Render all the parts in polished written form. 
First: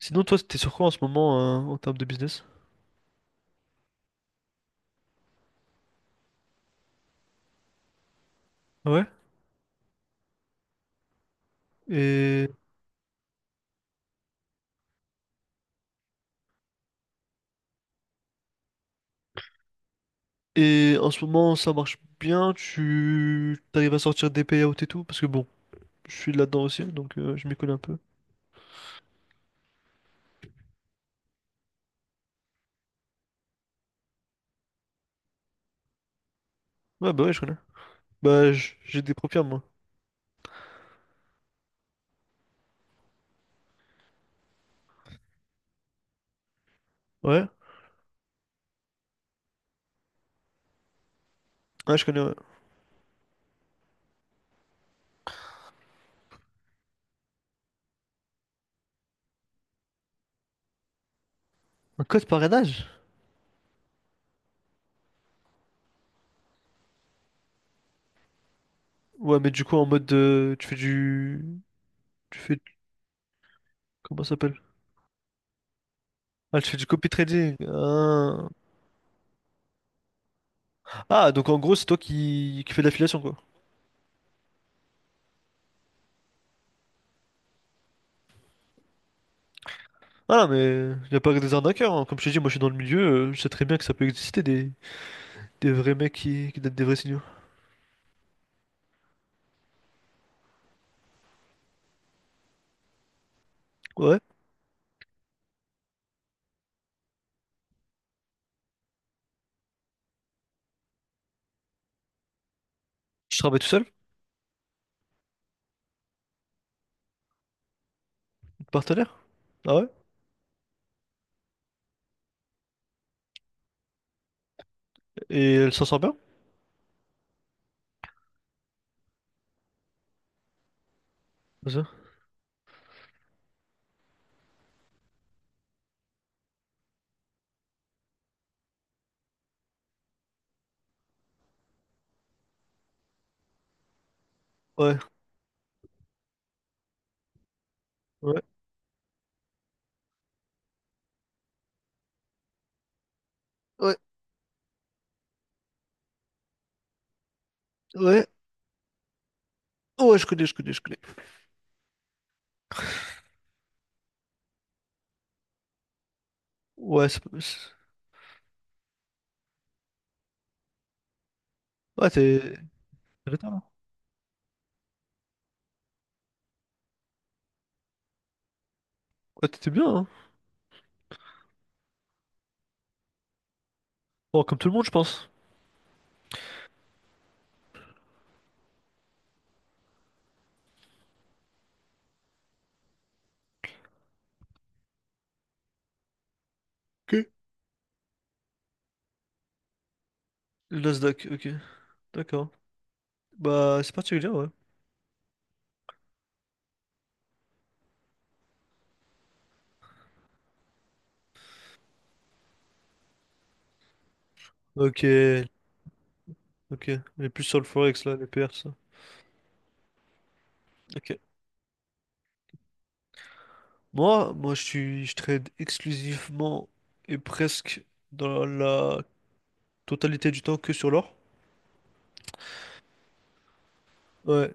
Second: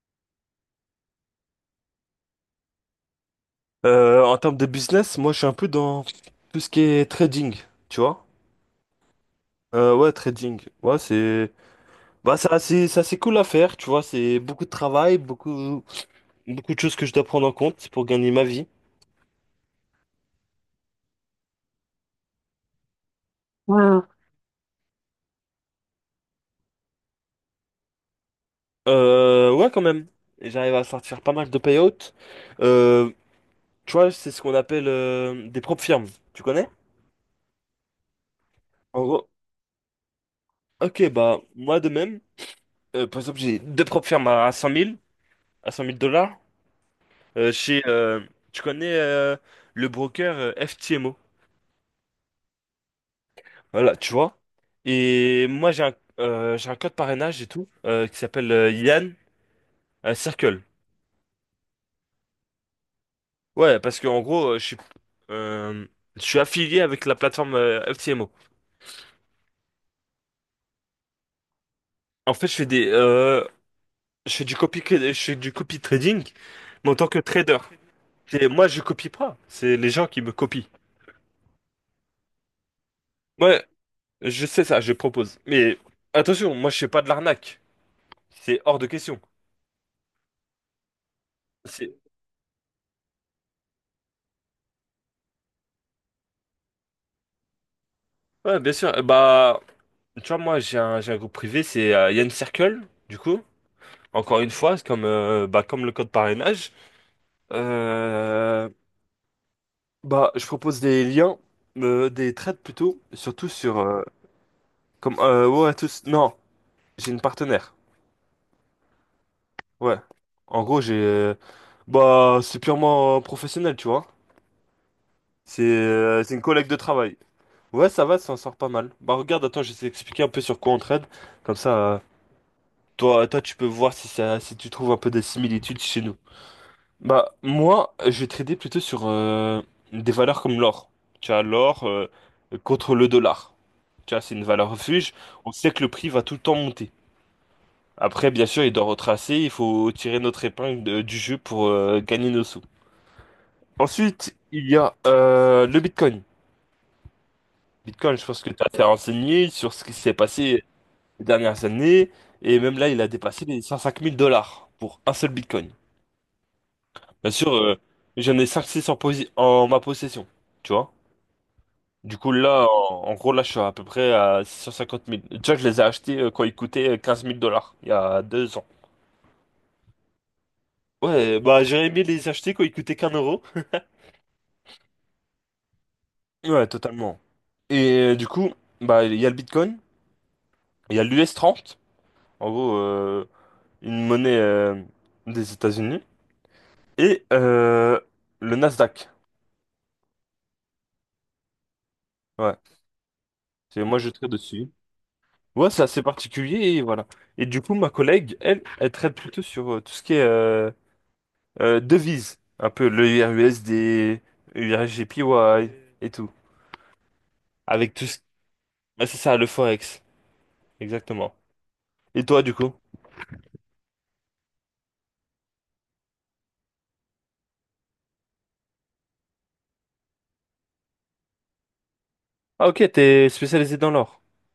Sinon, toi, t'es sur quoi en ce moment hein, en termes de business? En termes de business, moi je suis un peu dans tout ce qui est trading, tu vois. Ah ouais. Ouais, trading. Ouais, c'est bah Et... c'est assez, c'est assez cool à faire, tu vois. C'est beaucoup de travail, beaucoup, beaucoup de choses que je dois prendre en compte pour gagner ma vie. et en ce moment, ça marche bien? Tu t'arrives à Ouais. sortir des payouts et tout? Parce que bon, je suis là-dedans aussi, donc je m'y connais un peu. Ouais, quand même. Et j'arrive à sortir pas mal de payouts. Euh, Tu vois, c'est ce qu'on appelle des propres firmes. Tu connais? Ouais, bah ouais, je connais. Bah, j'ai En des gros, profils, moi. ok, bah moi de même, par exemple, j'ai deux propres firmes à 100 000, à 100 000 dollars. Ouais? Euh, chez, euh, Tu connais le broker FTMO. Ouais, je connais, ouais. Voilà, tu vois. Et moi, j'ai un code parrainage et tout, qui s'appelle Yann Circle. Un code parrainage? Ouais, parce que en gros, euh, je suis affilié avec la plateforme FTMO. Ouais, mais du coup, En Tu fait, je fais... fais des, comment ça je fais s'appelle? du copy, je fais du copy trading, Ah, tu fais du mais en tant copy que trading. trader. Ah, Et moi, je copie pas. C'est les gens qui me copient. ah, donc en gros, c'est toi qui fais de l'affiliation, quoi. Ouais, je sais ça, je propose. Mais attention, moi, je fais pas de l'arnaque. C'est hors de question. Ah, non, mais il n'y a pas que des arnaqueurs, C'est- hein. Comme je t'ai dit, moi, je suis dans le milieu. Je sais très bien que ça peut exister des... Des vrais mecs qui donnent des vrais signaux. Ouais, bien sûr. Bah, tu vois, moi, j'ai un groupe privé, c'est Yann Circle, du coup. Ouais. Encore une fois, c'est comme, bah, comme le code parrainage. Euh, Bah, je propose des liens, des trades plutôt, Je surtout travaille tout sur, seul, ouais, tous. Non, j'ai une partenaire. une partenaire. Ah ouais. Ouais. En gros, j'ai, bah, c'est purement professionnel, tu vois. Et C'est elle s'en sort bien. euh, c'est une collègue de travail. Ouais, ça va, ça en sort pas mal. Bah, regarde, attends, je vais t'expliquer un peu sur quoi on trade. Comme Comme ça, ça. toi, tu peux voir si tu trouves un peu des similitudes chez nous. Bah, moi, je vais trader plutôt sur des valeurs comme l'or. Tu as l'or contre le dollar. Tu vois, c'est une valeur Ouais. refuge. On sait que le prix va tout le temps monter. Après, Ouais. bien sûr, il doit retracer. Il faut tirer notre épingle du jeu pour gagner nos sous. Ouais. Ensuite, il y a le Bitcoin. Bitcoin, je Ouais. pense que tu as été renseigné sur ce qui s'est Ouais, je connais, je passé connais, je connais. les dernières années. Et même là, il a dépassé les 105 000 dollars pour un seul Bitcoin. Ouais, c'est... Bien sûr, c'est- euh, j'en ai cinq-six en ma possession, tu vois. Ouais, Du coup, là, en t'es gros, là, retard, je suis là. à peu près à 650 000. Déjà, je les ai achetés quand ils coûtaient 15 000 dollars, il y a 2 ans. Ouais, t'étais bien, hein. Ouais, bah, j'aurais aimé les acheter quand ils coûtaient qu'1 euro. Bon, comme tout le monde, je pense. Ouais, totalement. Et du coup, bah, il y a le Bitcoin, il y a l'US 30, en gros, une monnaie des États-Unis, et Ok. Le Nasdaq. Le Nasdaq, ok. D'accord. Ouais. Bah, c'est Moi, je particulier, traite ouais. dessus. Ouais, c'est assez particulier, et voilà. Et du coup, ma collègue, elle, elle traite plutôt sur tout ce qui est devises, un peu le URUSD, Ok. URGPY et tout. Ok. On est plus sur le Avec Forex, tout là, ce, les PR, ça. ouais, c'est ça, le Forex, Ok. exactement. Et toi, du coup? Moi, je trade exclusivement et presque dans la totalité du temps que sur l'or. Ah, ok, t'es spécialisé dans l'or. Ouais.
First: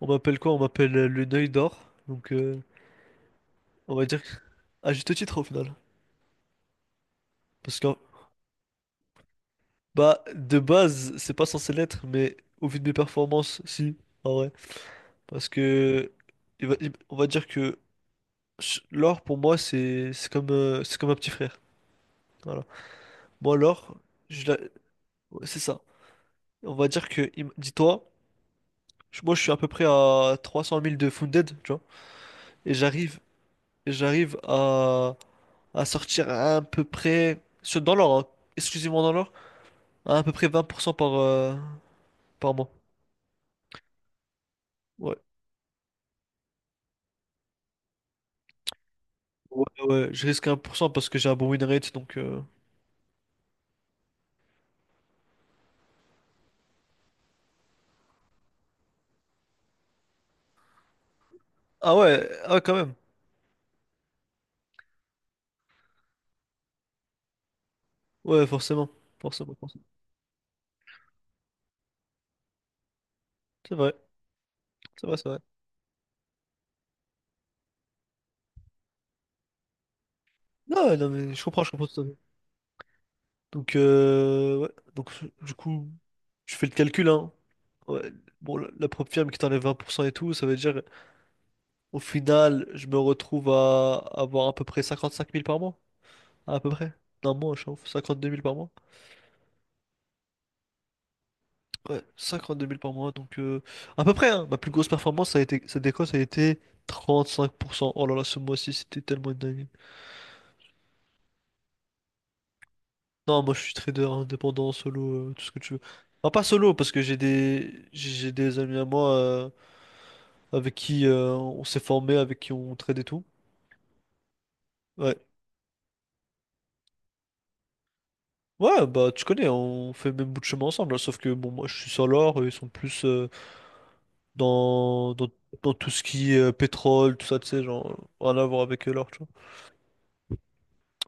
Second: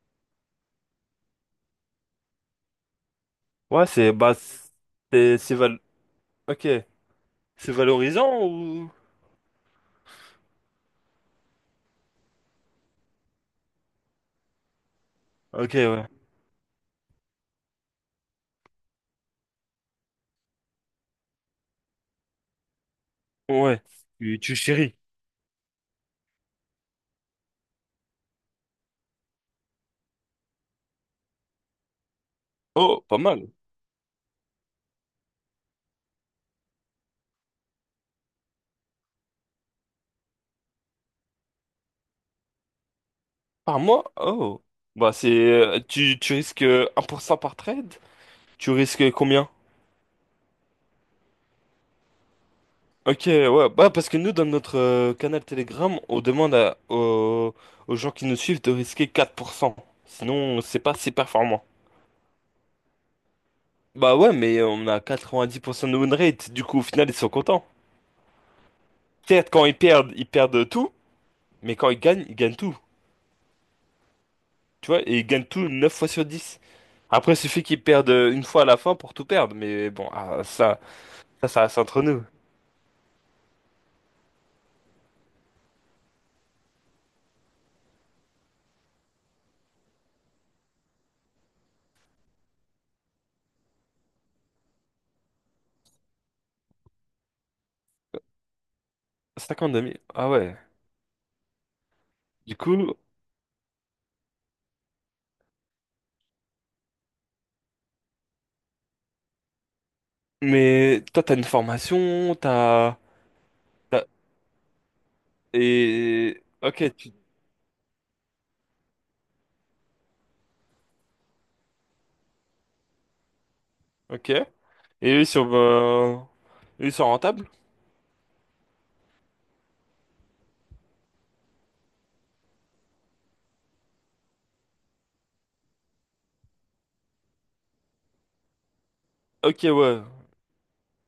On m'appelle quoi? On m'appelle le Neuil d'or. Donc, Ouais, on va c'est... dire Bah, que- à juste titre au c'est final. val... ok. C'est Parce que, valorisant, ou? bah, de base, c'est pas censé l'être, mais au vu de mes performances, si, en vrai. Parce Ok, ouais. que, on va dire que l'or pour moi, c'est comme un petit frère. Voilà. Moi, Ouais. l'or, Tu, je tu la- chéris. ouais, c'est ça. On va dire que, dis-toi, moi, je suis à peu près à 300 000 de Funded, tu vois. Et Oh, pas j'arrive mal. j'arrive à, sortir à peu près, dans l'or, hein, exclusivement dans l'or, à peu près 20% par mois. Par mois? Oh. Bah, Ouais. tu risques 1% par trade? Tu risques combien? Ouais, ouais, je risque 1% parce que j'ai un bon win rate, donc... Ok, ouais, bah parce que nous, dans notre canal Telegram, on demande aux gens qui nous suivent de risquer 4%. Sinon, c'est pas assez performant. Ah ouais, ah ouais, quand même. Bah ouais, mais on a 90% de win rate, du coup, au final, ils sont contents. Ouais, forcément. Certes, Forcément, quand forcément. Ils perdent tout, mais quand ils gagnent tout. C'est vrai, Tu vois, c'est vrai, et ils c'est vrai. gagnent tout 9 fois sur 10. Après, il suffit qu'ils perdent une fois à la fin pour tout perdre, mais bon, ah, ça, Non, ouais, non, mais ça, ça je reste comprends tout entre à fait. nous. Donc, ouais. Donc, du coup, je fais le calcul, hein. Ouais. Bon, la prop firme qui t'enlève 20% et tout, ça veut dire, au final, je me retrouve à avoir à peu près 55 000 par mois. À peu près. D'un mois, je chauffe. 52 000 par mois. 52 000, ah ouais. Ouais, Du 52 coup, 000 par mois. Donc, à peu près, hein. Ma plus grosse performance, ça a été, cette déco, ça a été 35%. Oh là là, ce mois-ci, c'était tellement une dinguerie. mais toi, t'as une formation, t'as. Non, moi, je suis trader indépendant, solo, tout ce que tu veux. Enfin, pas Et solo, parce ok, que j'ai des amis à moi avec qui on s'est formé, avec qui on trade et tout. ok. Et Ouais. eux ils sont, euh, eux, ils sont rentables? Ouais, bah, tu connais, on fait le même bout de chemin ensemble, hein. Sauf que, bon, moi, je suis sur l'or, eux, ils sont plus. Dans, dans, dans tout ce qui est pétrole, tout ça, tu sais, genre, rien à voir avec l'or, tu vois. Ok, ouais.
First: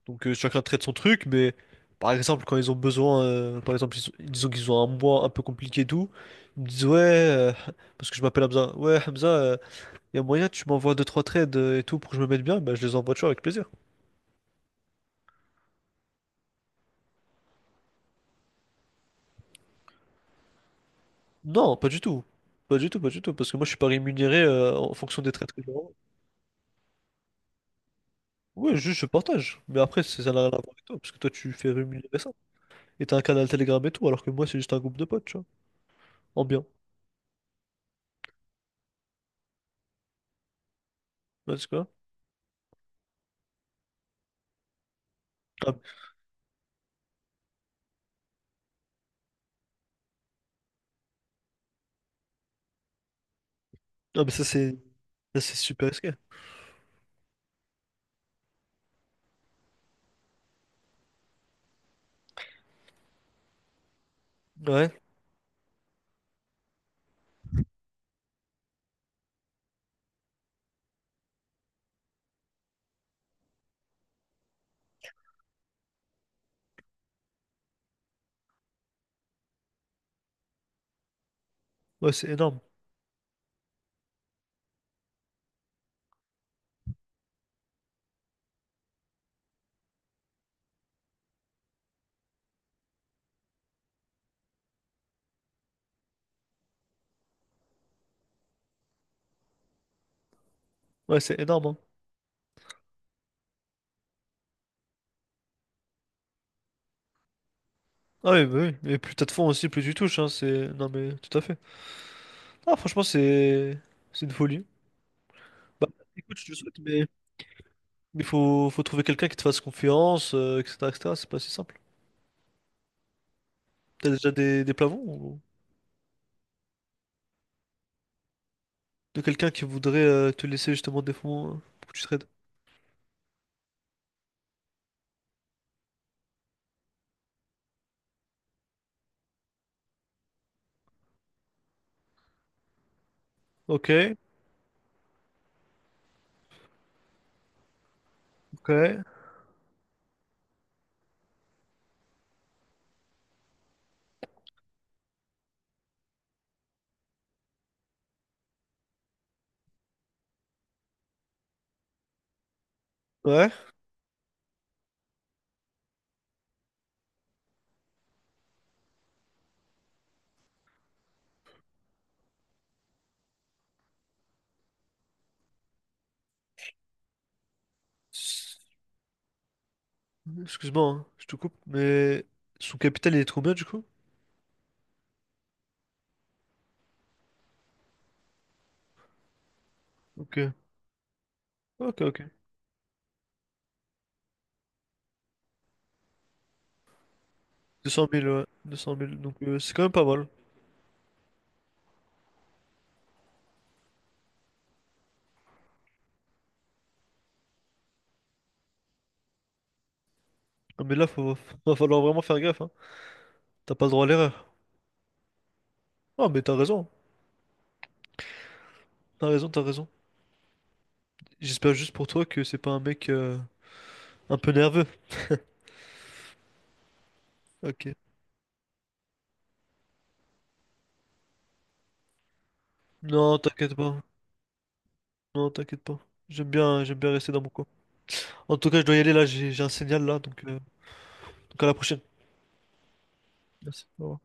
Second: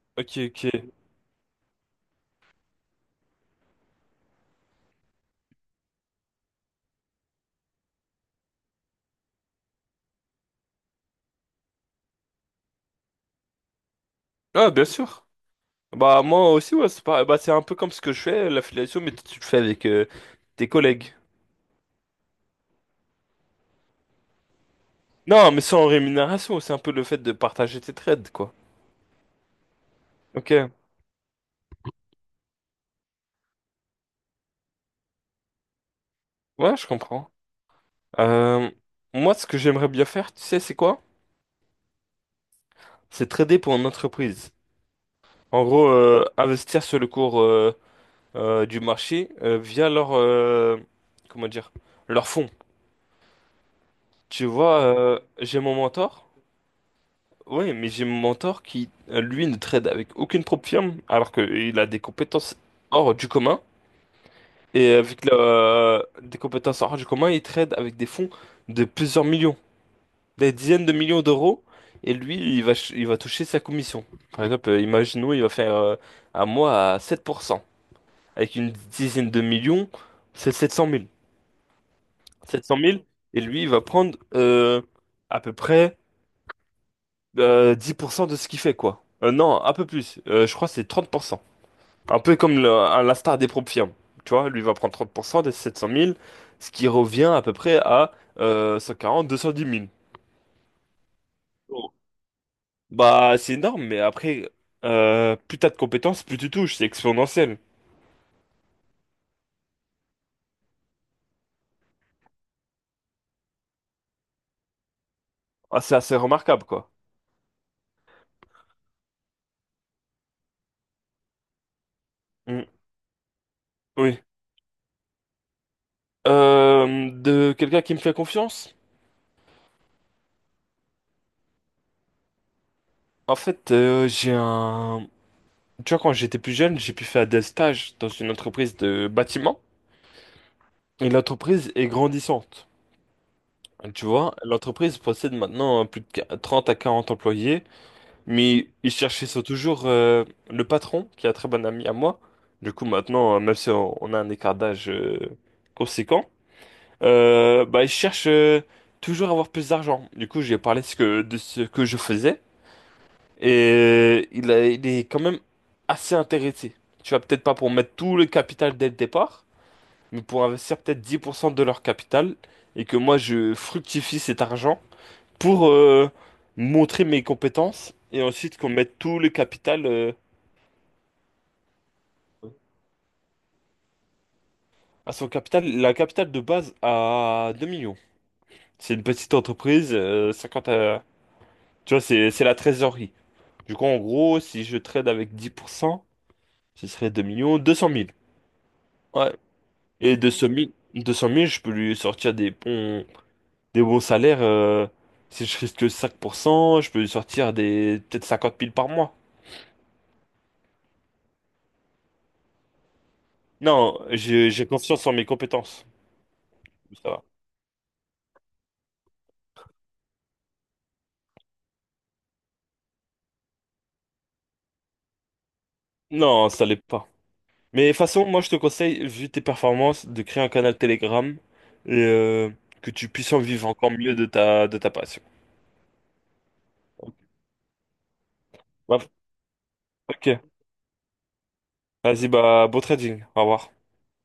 Donc Ok, chacun traite ok. son truc, mais par exemple, quand ils ont besoin, par exemple, disons qu'ils ont un mois un peu compliqué et tout, ils me disent, ouais, parce que je m'appelle Hamza, ouais, Hamza, il y a moyen, tu m'envoies deux, trois trades et tout pour que je me mette bien, bah, je les envoie, tu vois, avec plaisir. Ah, bien sûr. Bah moi aussi, ouais. C'est pas... Bah, c'est un peu comme ce que je fais, l'affiliation, mais tu le fais avec tes collègues. Non, pas du tout. Pas du tout, pas du tout, parce que moi je suis pas rémunéré en fonction des Non, trades que mais je leur sans envoie. rémunération, c'est un peu le fait de partager tes trades, quoi. Ouais, juste je partage. Mais après, ça n'a rien à voir Ok. avec toi, parce que toi tu fais rémunérer ça. Et t'as un canal Telegram et tout, alors que moi, c'est juste un groupe de potes, tu vois. En bien. Ouais, je comprends. Euh, Moi, ce que j'aimerais bien faire, tu sais, c'est quoi? Ouais, c'est quoi? C'est trader pour une entreprise. En Ah, gros, investir sur le cours, du marché via leur comment dire, leur fonds. non, mais ça, Tu c'est vois, ça, c'est j'ai mon super risqué. mentor. Oui, mais j'ai mon mentor qui, lui, ne trade avec aucune propre firme, alors qu'il a des compétences hors du commun. Et Ouais, des compétences hors du commun, il trade avec des fonds de plusieurs millions, des dizaines de millions d'euros. Et lui, il va toucher sa commission. Par exemple, imaginons, il va faire un mois à 7%. Avec une dizaine de millions, c'est 700 000, ouais, c'est énorme. 700 000, et lui, il va prendre à peu près 10% de ce qu'il fait, quoi. Non, un peu plus. Je crois que c'est 30%. Un peu comme à la star des propres firmes. Tu vois, lui va prendre 30% des 700 000, ce qui revient à peu près à 140, 210 000. Ouais, c'est énorme, hein. Bon. Bah, c'est énorme, mais après, plus t'as de compétences, plus tu touches. C'est exponentiel. Ah oui, bah oui. Et plus t'as de fonds aussi, plus tu touches. Hein. Non, mais tout à fait. Ah, franchement, c'est une folie. Ah, Bah, c'est assez écoute, je te le remarquable, souhaite, quoi. mais il faut trouver quelqu'un qui te fasse confiance, etc., etc. C'est pas si simple. Mm. T'as Oui. déjà des plafonds ou De quelqu'un qui me fait confiance? de quelqu'un qui voudrait te laisser justement des fonds pour que tu trades? En fait, j'ai un. Tu vois, quand j'étais plus jeune, j'ai pu faire des stages dans une entreprise de bâtiment. Et l'entreprise est grandissante. Ok, Tu vois, l'entreprise possède maintenant plus de 30 à 40 employés, mais ils ok. cherchaient toujours le patron, qui est un très bon ami à moi. Du coup, maintenant, même si on a un écart d'âge conséquent, bah, ils cherchent toujours à avoir plus d'argent. Du coup, j'ai parlé de ce que je faisais. Ouais. Et il est quand même assez intéressé. Tu vas peut-être pas pour mettre tout le capital dès le départ, mais pour investir peut-être 10% de leur capital et que moi je fructifie cet argent pour montrer mes compétences et ensuite qu'on mette tout le capital Excuse-moi, hein, je te coupe, mais son capital il est de combien du coup? à son capital, la capitale de base à 2 millions. C'est une petite entreprise, Ok, 50 tu ok, vois, ok. c'est la trésorerie. Du coup, en gros, si je trade avec 10%, ce serait 2 millions 200 200 000. 000, ouais. 200 000, donc c'est quand même pas Et mal. 200 000, 200 000, je peux lui sortir des bons salaires. Si je risque que 5%, je peux lui sortir des peut-être 50 000 par mois. Ah, mais là, va falloir vraiment faire gaffe, hein. T'as pas le Non, droit à l'erreur. j'ai confiance en mes compétences. Ah, mais t'as raison, Ça va. t'as raison, t'as raison. J'espère juste pour toi que c'est pas un mec un peu nerveux. Non, ça l'est pas. Mais de Ok. toute façon, moi, je te conseille, vu tes performances, de créer un canal Telegram et que tu puisses Non, en vivre t'inquiète encore pas. mieux de ta passion. Non, t'inquiète pas. J'aime bien Ok. rester dans mon coin. En tout cas, je dois y Bah, aller là, j'ai un signal là, ok. donc à la prochaine. Vas-y, bah, beau trading. Au revoir. Merci. Au revoir.